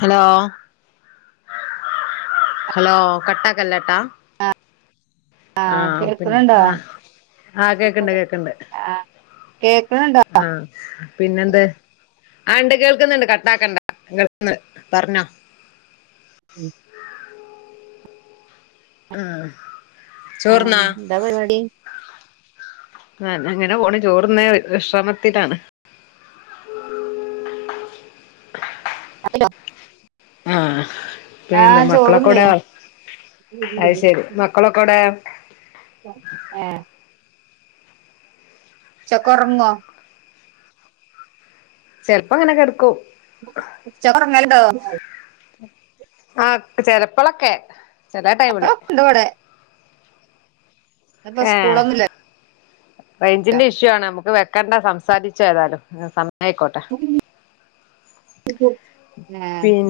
Hello. Hello കട്ടാകല്ലട്ടാ. ആഹ് പിന്നെ ആഹ് ആഹ് കേക്ക്ണ്ട് കേക്ക്ണ്ട്. കേക്ക്ണ്ണ്ടാ ആഹ് പിന്നെന്തെ ആണ്ട് കേക്ക്ന്ന്ണ്ട്, ക ട്ടാക്കണ്ട കേൾന്ന് പർഞ്ഞോ. ഉം ആഹ്. ആഹ് ചോറ്ന്നാ എന്താ പരിപാടി. ആഹ് അങ്ങനെ പോണ് ചോറ്ന്ന് വിശ്രമത്തിലാണ്. അപിട്ടൊ. ആഹാ പിന്നെന്താ ആഹ് ചോറുന്നേ മക്കളൊക്കൊവ്ടെ അയ്ശെരി മക്കളൊക്കോടെ? ഏഹ്. ഉച്ചക്ക്‌ ഉറങ്ങോ ചെൽപ്പൊങ്ങനെ കെട്ക്കും. ഉച്ചക്കൊർങ്ങല്ണ്ടോ ആഹ് ചെലപ്പളൊക്കെ ചെലെ ടൈമില് ഉണ്ട് വടെ ഏ സ്കൂളൊന്നുല്ല റേഞ്ചിന്റെ ഇഷ്യൂ ആണ് നമ്മുക്ക് വെക്കണ്ട സംസാരിചേതായാലും സം എന്നാ ആയിക്കോട്ടെ ഏഹ് പിന്നെ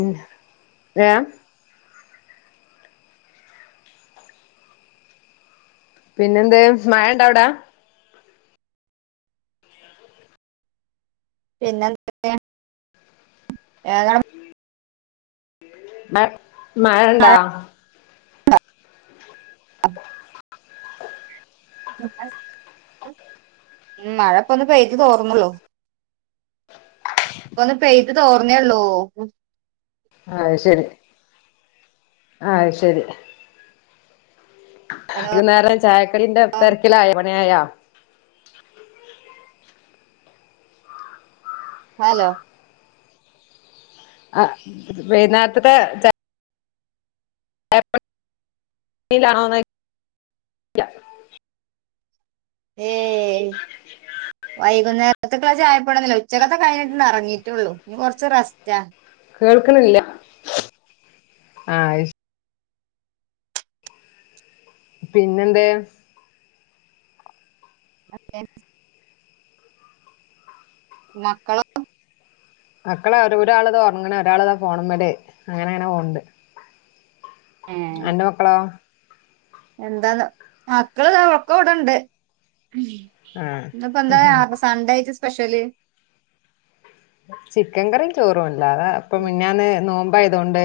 രാം പിന്നെ എന്ത് മഴ ഉണ്ടാവിടെ പിന്നെന്തൊക്കെ ഏതാ അവിടെ മഴ ഉണ്ടോ ഉ [inaudible] ഉ മഴപ്പൊന്ന് പെയ്തി തോർന്നള്ളൂ ഒന്ന് പെയ്ത് തോർന്നേള്ളൂ അയ് ശരിഅയ് ശരി ഹലോ വൈകുന്നേരം ചായക്കടീന്റെ തിരക്കിലായോ പണി ആയോ ഹലോ ആ വൈകുന്നേരതത്തെ ചാ എപ്പൾ [inaudible] ഏയ് വൈകുന്നേരതെക്ക് ചായന്റെ തുടെങ്ങിട്ടില്ല ഉച്ചക്കത്തെ കഴിഞ്ഞിട്ട്ന്ന് ഇറങ്ങിട്ടുള്ളൂ ഇനി കുറച്ച് റസ്റ്റാ കേൾക്കണില്ല ആയി പിന്നെന്തെ അ [inaudible] മക്കളോ മക്കളെ ഒരു ഒരാളത് ഉറങ്ങണ് ഒരാളത് ഫോണിമ്മൽ വടെ അങ്ങനെ അങ്ങനെ പോകുന്നുണ്ട് ഏഹ് അന്റെ മക്കളോ എന്താന്ന് മക്കള്താ ഒക്കെ ഇവിടെണ്ട് ആ ഇന്ന് ഇപ്പോന്താ സൺഡേ ആയിട്ട് സ്പെഷ്യൽ ചിക്കൻ കറിയും ചോറുണ്ട് അതാ ഇപ്പൊ മിനിഞ്ഞാന്ന് നോമ്പായതോണ്ട്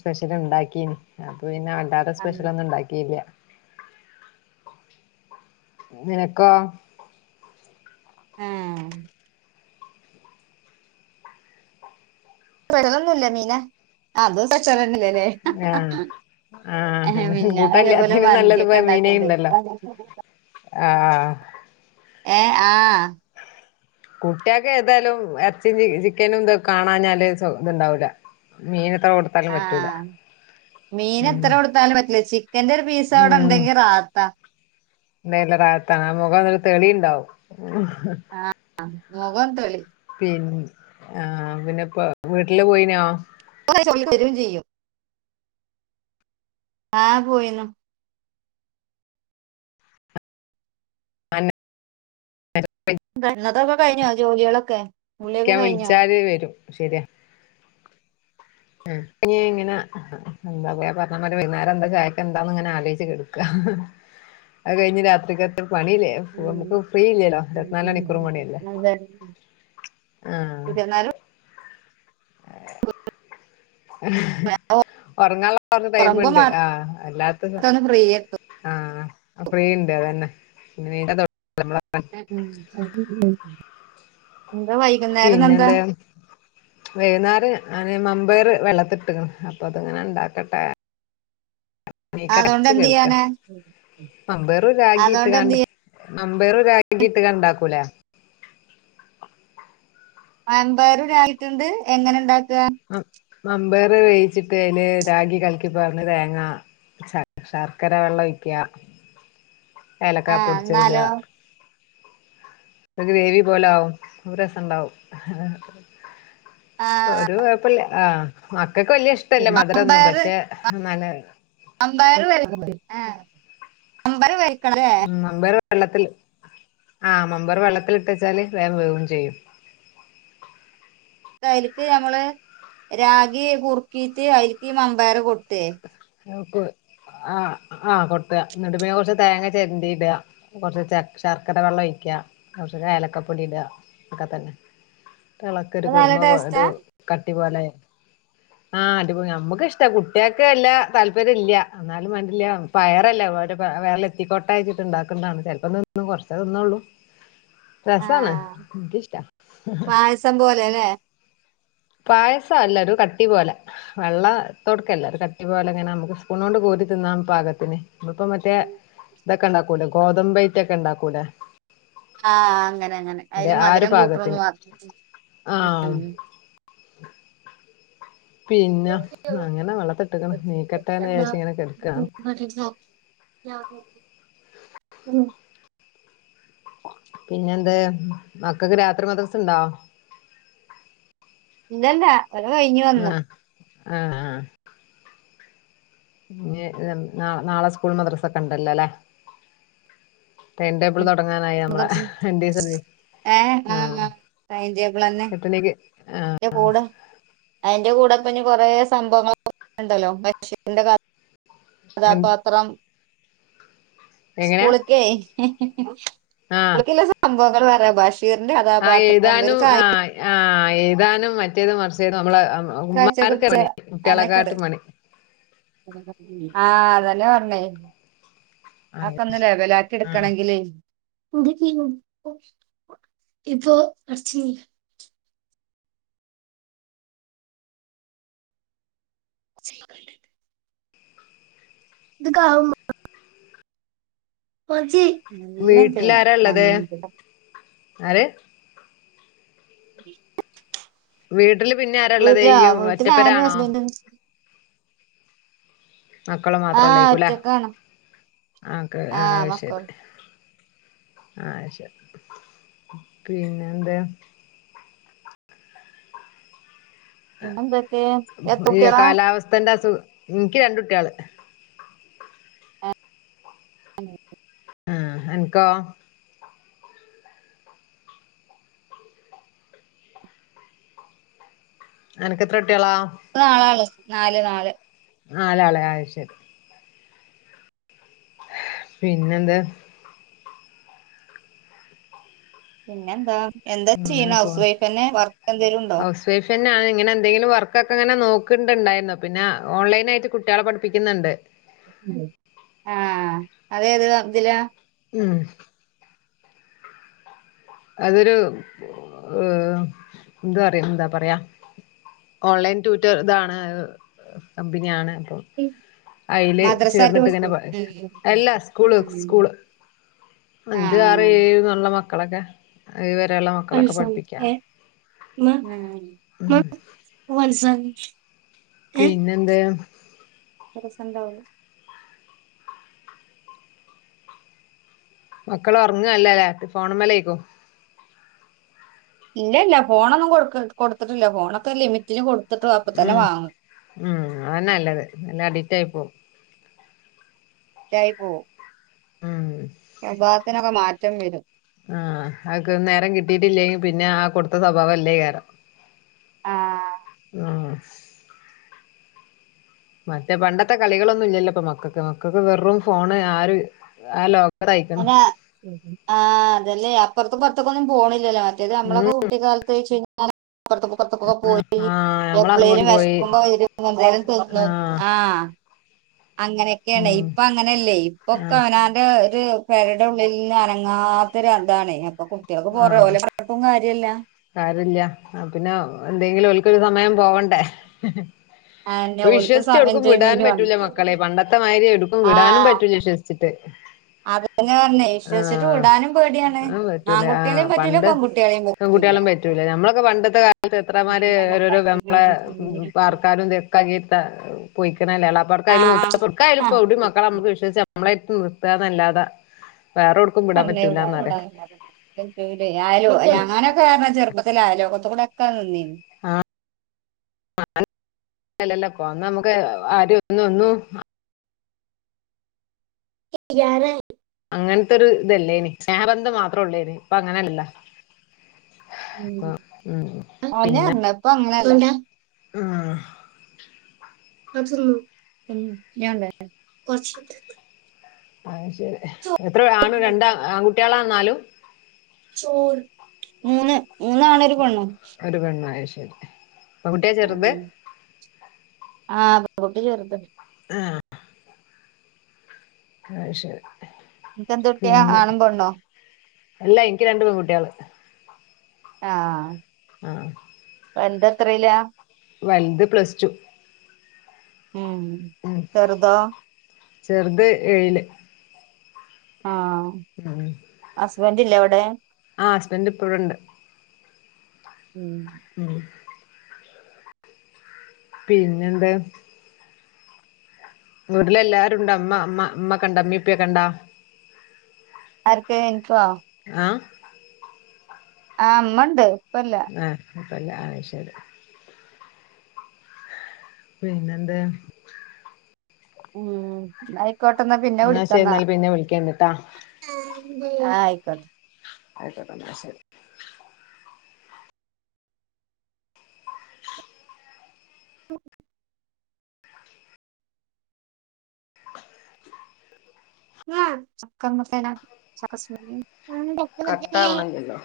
സ്പെഷ്യലുണ്ടാക്കി അപ്പ പിന്നെ അല്ലാതെ സ്പെഷ്യൽ ഒന്നും ഉണ്ടാക്കിയില്ല നിനക്കോ ആഹ് സ്പെഷല് ഒന്നും ഇല്ലമീന അതും സ്പെഷല് തന്നെയല്ലേ ലേ ആഹ് ആഹ് പിന്നെ അതേപോലെ എന്നകൂട്ടല്ലാത്തേനും നല്ലത് മന്തിയൊക്കെ പൊയ്മീൻ ഉണ്ടാക്കിണ്ടേ ഉണ്ടല്ലോ ആഹ് ഏഹ് ആഹ് കുട്ടികൾക്ക് ഏതായാലും ഇറച്ചും ചിക്കനും ഇ കാണാഞ്ഞാല് ശ്വസ്ഥത ഉണ്ടാവൂല മീൻ എത്ര കൊടു ആഹ് മീൻ ഉം എത്ര കൊടുത്താലും പറ്റില്ല ചിക്കന്റെ ഒരു പീസ് അവിടെ ഉണ്ടെങ്കി റാഹത്താ നല്ല റാഹത്താണ് ആ മുഖംന്നൊരു തെളിയുണ്ടാവും ആഹ് മുഖം തെളിയും പിന്നെ ആ പിന്നെപ്പോ വീട്ടില് പോയിനോ [unintelligible] സൗഹര്യം ചെയ്യും ആഹ് പോയിനു [inaudible] തന്നതൊക്കെ കഴിഞ്ഞോ ജോലികളൊക്കെ കുളിയൊക്കെ ക്ക്യാൻ കഴിഞ്ഞോ വിളിച്ചാല് വെരും ശരിയാ ഏഹ് ഇനി ഇങ്ങനെ എന്താ പറയാ പറഞ്ഞമാരി വൈകുന്നേരെന്താ ചായക്കെന്താന്ന്ങ്ങനെ ആലോയ്ച്ച് കെട് അഹ് കഴിഞ്ഞ് രാത്രിക്കെത്തെ പണില്ലേ ഓഹ് നമുക്ക് ഫ്രീ ഇല്ലല്ലോ ഇരുപത്ത്നാലണിക്കൂറും പണിയല്ലേ ആഹ് ഇരുവതിന്നാലും ഒറങ്ങാന്ളൊക്കെ ഉറങ്ങുമ്പോ ടൈമുണ്ട് മാത്രം ആഹ് അല്ലാത്ത സ ഒന്ന് ഫ്രീ കിട്ടും ആഹ് ആഹ് ഫ്രീയിണ്ട് അതന്നെ പിന്നെ [unintelligible] ഏഹ് ഉം [unintelligible] എന്താ വൈ പിന്നെന്താണ് വൈന്നാറ് ആണേ മമ്പേറ് വെള്ളത്തിട്ട്ക്ക്ണ് അപ്പം അതങ്ങനെ ഇണ്ടാക്കട്ടെ നീക്കട്ടെ അതുകൊണ്ട് [unintelligible] എന്ത് കെട്ക്കാ ചെയ്യാനാ മമ്പേറ് രാഗിയിട്ട് അതുകൊണ്ട് എന്ത് കാണ്ട് ചെയ്യാ മമ്പയറ് രാഗിയിട്ട് കാണ്ട് ഇണ്ടാക്കൂലേ വൻപയർ രാഗിയിട്ട്ണ്ട് എങ്ങനെ ഇണ്ടാക്കാ ആഹ് മമ്പേർ വേയിച്ചിട്ട് അയില് രാഗി കല്ക്കി പാറ്ന്ന് തേങ്ങാ ശർ ശർക്കര വെള്ളം ഒഴിക്ക്യാ ആ ഏലക്കാ പൊടിച്ചെ ഇടാ എന്നാലോ ഒര് ഗ്രേവി പോലാവും ഓഹ് രസണ്ടാവും ആഹ് ഒരു കൊഴപ്പല്ല ആഹ് മക്കൾക്ക് വല്ല്യ ഇഷ്ടല്ല മധുരൊന്നും പക്ഷേ എന്നാല് വൻമ്പയർ വെ ഏഹ് മമ്പയർ വെര്കണല്ലേ ഉം മമ്പയർ വെള്ളത്തിൽ ആഹ് മമ്പയർ വെള്ളത്തിലിട്ടെച്ചാല് വേം വേവും ചെയ്യും ഇതയില്ക്ക് ഞമ്മള് രാഗി കുറുക്കീട്ട് അയില്ക്ക് ഈ മമ്പയർ കൊട്ടെ പിന്നെ ഉപ്പ് ആഹ് ആഹ് കൊട്ടാ ഇന്ന്ട്ട് പിന്നെ കൊറച്ച് തേങ്ങ ചെരണ്ടി ഇടാ കൊറച്ച് ച ശർക്കര വെള്ളം ഒഴിക്കാ കൊറച്ച് ഏലക്കപ്പൊടി ഇടാ ഒക്കെ തന്നെ അത് തെളക്കരുത് നല്ല കുറുമ ടേസ്റ്റാ വാടു കട്ടി പോലായി ആഹ് അടിപൊളിയാ നമ്മക്ക്ഷ്ട കുട്ട്യക്ക് വെല്ലാ താല്പര്യല്ല എന്നാലും മാണ്ടില്ല്യാ പയറല്ലെ ഓലെ പ വയറില് എത്തിക്കോട്ടെച്ചിട്ട് ഇണ്ടാക്ക്ന്നാണ് ചെലപ്പം തി ന്നും കൊറച്ചെ തിന്നോള്ളു ആ രസാണ് ഇനിക്കി ഇഷ്ടാ സംഭവം അല്ലേല്ലേ പായസ അല്ല ഒരു കട്ടി പോലെ വെള്ള തോട്ക്കല്ലാ ഒര് കട്ടി പോല ഇങ്ങനെ നമുക്ക് സ്പൂണോണ്ട് കോരി തിന്നാം പാകത്തിന് ഇതിപ്പം മറ്റേ ഇതൊക്കെ ഇണ്ടാക്കൂലെ ഗോതമ്പയിറ്റൊക്കെ ഇണ്ടാക്കൂലെ ആഹ് അങ്ങനെ അങ്ങനെ അയില് ആ ഒരു മധുരം പാകത്തിന് കൂട്ടുണൂന്ന് [unintelligible] ഉം ആഹ് പിന്നെ അങ്ങനെ വെള്ളത്ത് ഇട്ട്ക്ക്ണ് നീക്കട്ടെന്ന് വിയാരിച്ച് ഇങ്ങനെ കെട്ക്കാണ് അറ്റ്ലിസ്റ്റ് നോ [unintelligible] ഉം പിന്നെ എന്ത് മക്കക്ക് രാത്രി മദ്രസ്ണ്ടോ ഇതന്നെ കഥ കഴിഞ്ഞു ന്നാ വന്നു ആഹ് ആഹ് ഇഞ്ഞ് ഉം നാളെ നാളെ സ്കൂളും മദ്രസൊക്കെ ഇണ്ടല്ലോല്ലേ ടൈംടേബിള് തൊടങ്ങാനായി ഞമ്മളെ രണ്ടീസഞ്ഞ് ഏ ആ ആഹ് എട്ടണിക്ക് ആഹ് [unintelligible] അയിന്റെ കൂടെപ്പഞ്ഞ് കൊറേ സംഭവങ്ങളൊ ഇണ്ടല്ലോ [unintelligible] [unintelligible] കഥാപാത്രം എങ്ങനെയാ സ്കൂള്ക്കേ ആഹ് സ്കൂളുക്കിള്ള സംഭവങ്ങൾ വേറെ ഭാഷ ഷീറിന്റെ ആഹ് കഥാപാത്രം എഴുതാനും [unintelligible] ആഹ് ആഹ് എഴുതാനും മറ്റേത് മർച്ചത് നമ്മള് ഉമ്മാർക്കാ കാഴ്ചയൊക്കെ പണി കുട്ടിയളേക്കാട്ടും പണി ആഹ് അതന്നെ പറഞ്ഞേ അതൊക്കെ ഒന്ന് ലെവലാക്കി ആഹ് എടുക്കണെങ്കില് [inaudible] [inaudible] ഇത്ക്കാവും വീട്ടിലാരാ ഉള്ളത് [inaudible] ആര് വീട്ടില് പിന്നെ ആരാ ഉള്ളത് വീട്ടിലാ ഇയ്യും വീട്ടി ഞാനും ഒറ്റപ്പെരാണോ ഹസ്ബൻ്റും മക്കള് ആ മാത്രംള്ളേക്കൂല ഒറ്റക്കാണ് ആക്കെ ആ അത് ശരി ആവിശ്യാ പിന്നെന്താ പിന്നെന്തൊക്കെ എത്ര ഈ കുട്ടികളാ കാലാവസ്ഥന്റെ അസു എനിക്ക് രണ്ടുട്ടിയള് ആ ഓക്കേ ആ അൻക്കോ അനക്ക് എത്രക്കുട്ടിക്കളാ നാലാള് നാല് നാല് നാലാള് അത് ശരി പിന്നെന്താ പിന്നെ എന്താ എന്താ ചെയ്യണ അങ്ങനെ ഹൗസ് വൈഫ്ന്നെ വർക്ക് എന്തേലും ഉണ്ടോ സേഷ ഞാൻ ഇങ്ങനെ എന്തെങ്കിലും വർക്ക ഒക്കെ ഇങ്ങനെ നോക്കിണ്ടായിന്നു പിന്ന ഓൺലൈനായിട്ട് കുട്ടികളെ പഠിപ്പിക്കുന്നുണ്ട് ആഹ് അതേത് ഇതിലാ ഉം അതൊരു ഏഹ് എന്താ പറ എന്താ പറയാ ഓൺലൈൻ ട്വൂറ്റൊർ ഇതാണ് കമ്പനിയാണ് അപ്പൊ അയില് മദ്രസ ചേർന്നിട്ട് ഇങ്ങനെ ട്യൂഷൻ അല്ലാ സ്കൂള് സ്കൂള് അഞ്ചു ആറ് ആഹ് ഏഴ്ന്നുള്ള മക്കളൊക്കെ ഏഴു വരെയുള്ള മ [inaudible] പിന്നെന്തേ [unintelligible] മക്കള് ഉറങ്ങുവാല്ലല്ലേ ഫോണ് മ്മേലാര്ക്കും ഇല്ല ഇല്ല ഫോണൊന്നും കൊടു കൊടുത്തിട്ടില്ല ഫോണൊക്കെ ലിമിറ്റിന് കൊടുത്തിട്ട് അപ്പ തന്നെ ഉം വാങ്ങും ഉം അതന്നെ നല്ലത് അല്ലേ അഡിക്റ്റ് ആയി പോകും റ്റായി പോകും ഉം സ്വഭാവത്തിനൊക്കെ മാറ്റം വരും ആഹ് അതക്കെ നേരം കിട്ടിയിട്ടില്ലെങ്കിൽ പിന്നെ ആ കൊടുത്ത സ്വഭാവം അല്ലേ കാരം ആഹ് ആഹ് മറ്റേ പണ്ടത്തെ കളികളൊന്നും ഇല്ലല്ലോപ്പൊ മക്കൾക്ക് മക്കൾക്ക് വെറും ഫോണ് ആ ഒരു ആ ലോ അനാ ആഹ് അതന്നെ അപ്പ്റത്ത് ഇപ്പത്തേക്ക് ഒന്നും പോണില്ലല്ലേ മ റ്റേത് ഉം നമ്മളൊക്കെ കുട്ടിക്കാലത്ത്ച്ച് കഴിഞ്ഞാ [inaudible] പ്പ്റത്തേക്കൊക്കെ പോയി ആഹ് നമ്മള് എപ്പളേലും അങ്ങോട്ട് പോയി വിശക്കുമ്പോ വരും എന്തേലും തീന്നു ആഹ് അങ്ങനെയൊക്കെയാണ് ഉം ഇപ്പൊ അങ്ങനെയല്ലേ ഇപ്പൊക്കെ ആഹ് അവനാന്റെ ഒരു പേരന്റെ ഉള്ളിൽ നിന്ന് അനങ്ങാത്തൊരു അതാണ്അപ്പൊ കുട്ടികൾക്ക് പോറ ആഹ് പോലെ കുഴപ്പവും കാര്യല്ല കാര്യല്ല. അപ്പ പിന്നെ എന്തെങ്കിലും ഓൽക്കൊരു സമയം പോവണ്ടേ. അതെന്നെ ഇപ്പോ ഓൽക്ക് വിശ്വസിച്ച് എവ്ട്ക്കും വിടാൻ എൻജോയ്മെന്റ് വേണം പറ്റൂല്ല മക്കളെ പണ്ടത്തെമായിരി എവ്ട്ക്കും വിടാനും ആഹ് പറ്റൂല്ല വിശ്വസ് ച്ചിട്ട്. അതന്നെ പറഞ്ഞെ വിശ്വിച്ചിട്ട് വിടാനും പേടിയാണ്. റ്റൂല ആഹ് ആൺകുട്ടികളെയും പറ്റൂല പണ്ട് പെൺകുട്ടികളെയും പറ്റൂല പെങ്കുട്ട്യാളിം പറ്റൂല. ഞമ്മളൊക്കെ പണ്ടത്തെ കാലത്ത് എത്രമാര് ഓരോരോ [unintelligible] ളെ പാർക്കാനും ഇതൊ [unintelligible] പോയിക്കണല്ലെ എളാപ്പാട്ക്കായും മൂത്താ ആഹ് [unintelligible] ക്കായാലും ഇപ്പോ ആഹ് എവിടിം മക്കളെ നമ്മുക്ക് വിശ്വസിച് നമ്മളെര്ത്ത് നിർത്താന്നല്ലാതെ, വേറൊട് [unintelligible] ന്തെച്ചെങ്കിലേ, അയ്ലോ ഞാനൊക്കെ കാരണം ചെറുപ്പത്തില് അയലോക്കത്ത് കൂടൊക്കെ നിന്നീന്. ആഹ് [unintelligible] അല്ലല്ലപ്പൊ അന്ന് നമക്ക് ആരും ഒന്നും ഒന്നും [unintelligible] അങ്ങനത്തൊരു ഇതല്ലേനി സ്നേഹബന്ധം മാത്രൊള്ളേനി. ഇപ്പ അങ്ങനല്ല. ഉം. ഉം അതന്നെ പിന്നെ പർഞത് ഇപ്പ അങ്ങനെ ആഹ് അത്ത ഞണ്ട പച്ച അഹ് ശരി. എത്രെ ആണു രണ്ടാ ആൺകുട്ട്യേളാ നാലും? മൂന്ന് മൂന്നാണും ഒരു പെണ്ണും. ഒരു പെണ്ണും, അഹ്ശരി. ഉം. ആഹ് പെൺകുട്ടി ചെർതാ. ആഹ്. അഹ് ശരി. ഇങ്ങക്കെന്തുട്ട്യാ, പിന്നെ ആണും പെണ്ണോ? അല്ല ഇൻക്ക് രണ്ടു പെൺകുട്ട്യേള്. ആഹ്. ആഹ്. വല്ത് എത്രീലാ? വൽത് പ്ലസ് റ്റു. ഉം ഉം. ചെറുതോ ചെറുത് ഏഴില്. ആഹ്. ഉം ഹസ്ബൻഡില്ലേ അവ്ടെ? ആഹ് ഹസ്ബൻറ് ഇപ്പവിടണ്ട്. ഉം. ഉം. പിന്നെന്താ? വീട്ടിലെല്ലാരുംണ്ടോ? ഇമ്മ ഇമ്മ ഇമ്മക്കൊണ്ടോ, ഇമ്മിം ഇപ്പ്യൊക്കെണ്ടോ? ആർക്ക് ഇൻക്കോ? ആഹ്. ആഹ് ഇമ്മണ്ട് ഇപ്പല്ല. ഏഹ്. ഇപ്പല്ലാ അഹ്ശരി. പിന്നെന്ത്, ഉം ന്നാ ആയിക്കോട്ടെന്നാ പിന്നെ എന്നാ ശരി വിളിക്കന്നാ. എന്നാൽ പിന്നെ വിളിക്കണ്ടിട്ടാ ആഹ് ആയിക്കോട്ടെ. ആയിക്കോട്ടെന്നാ ശരി. [inaudible] [inaudible] [inaudible] കട്ടാവണില്ലല്ലോ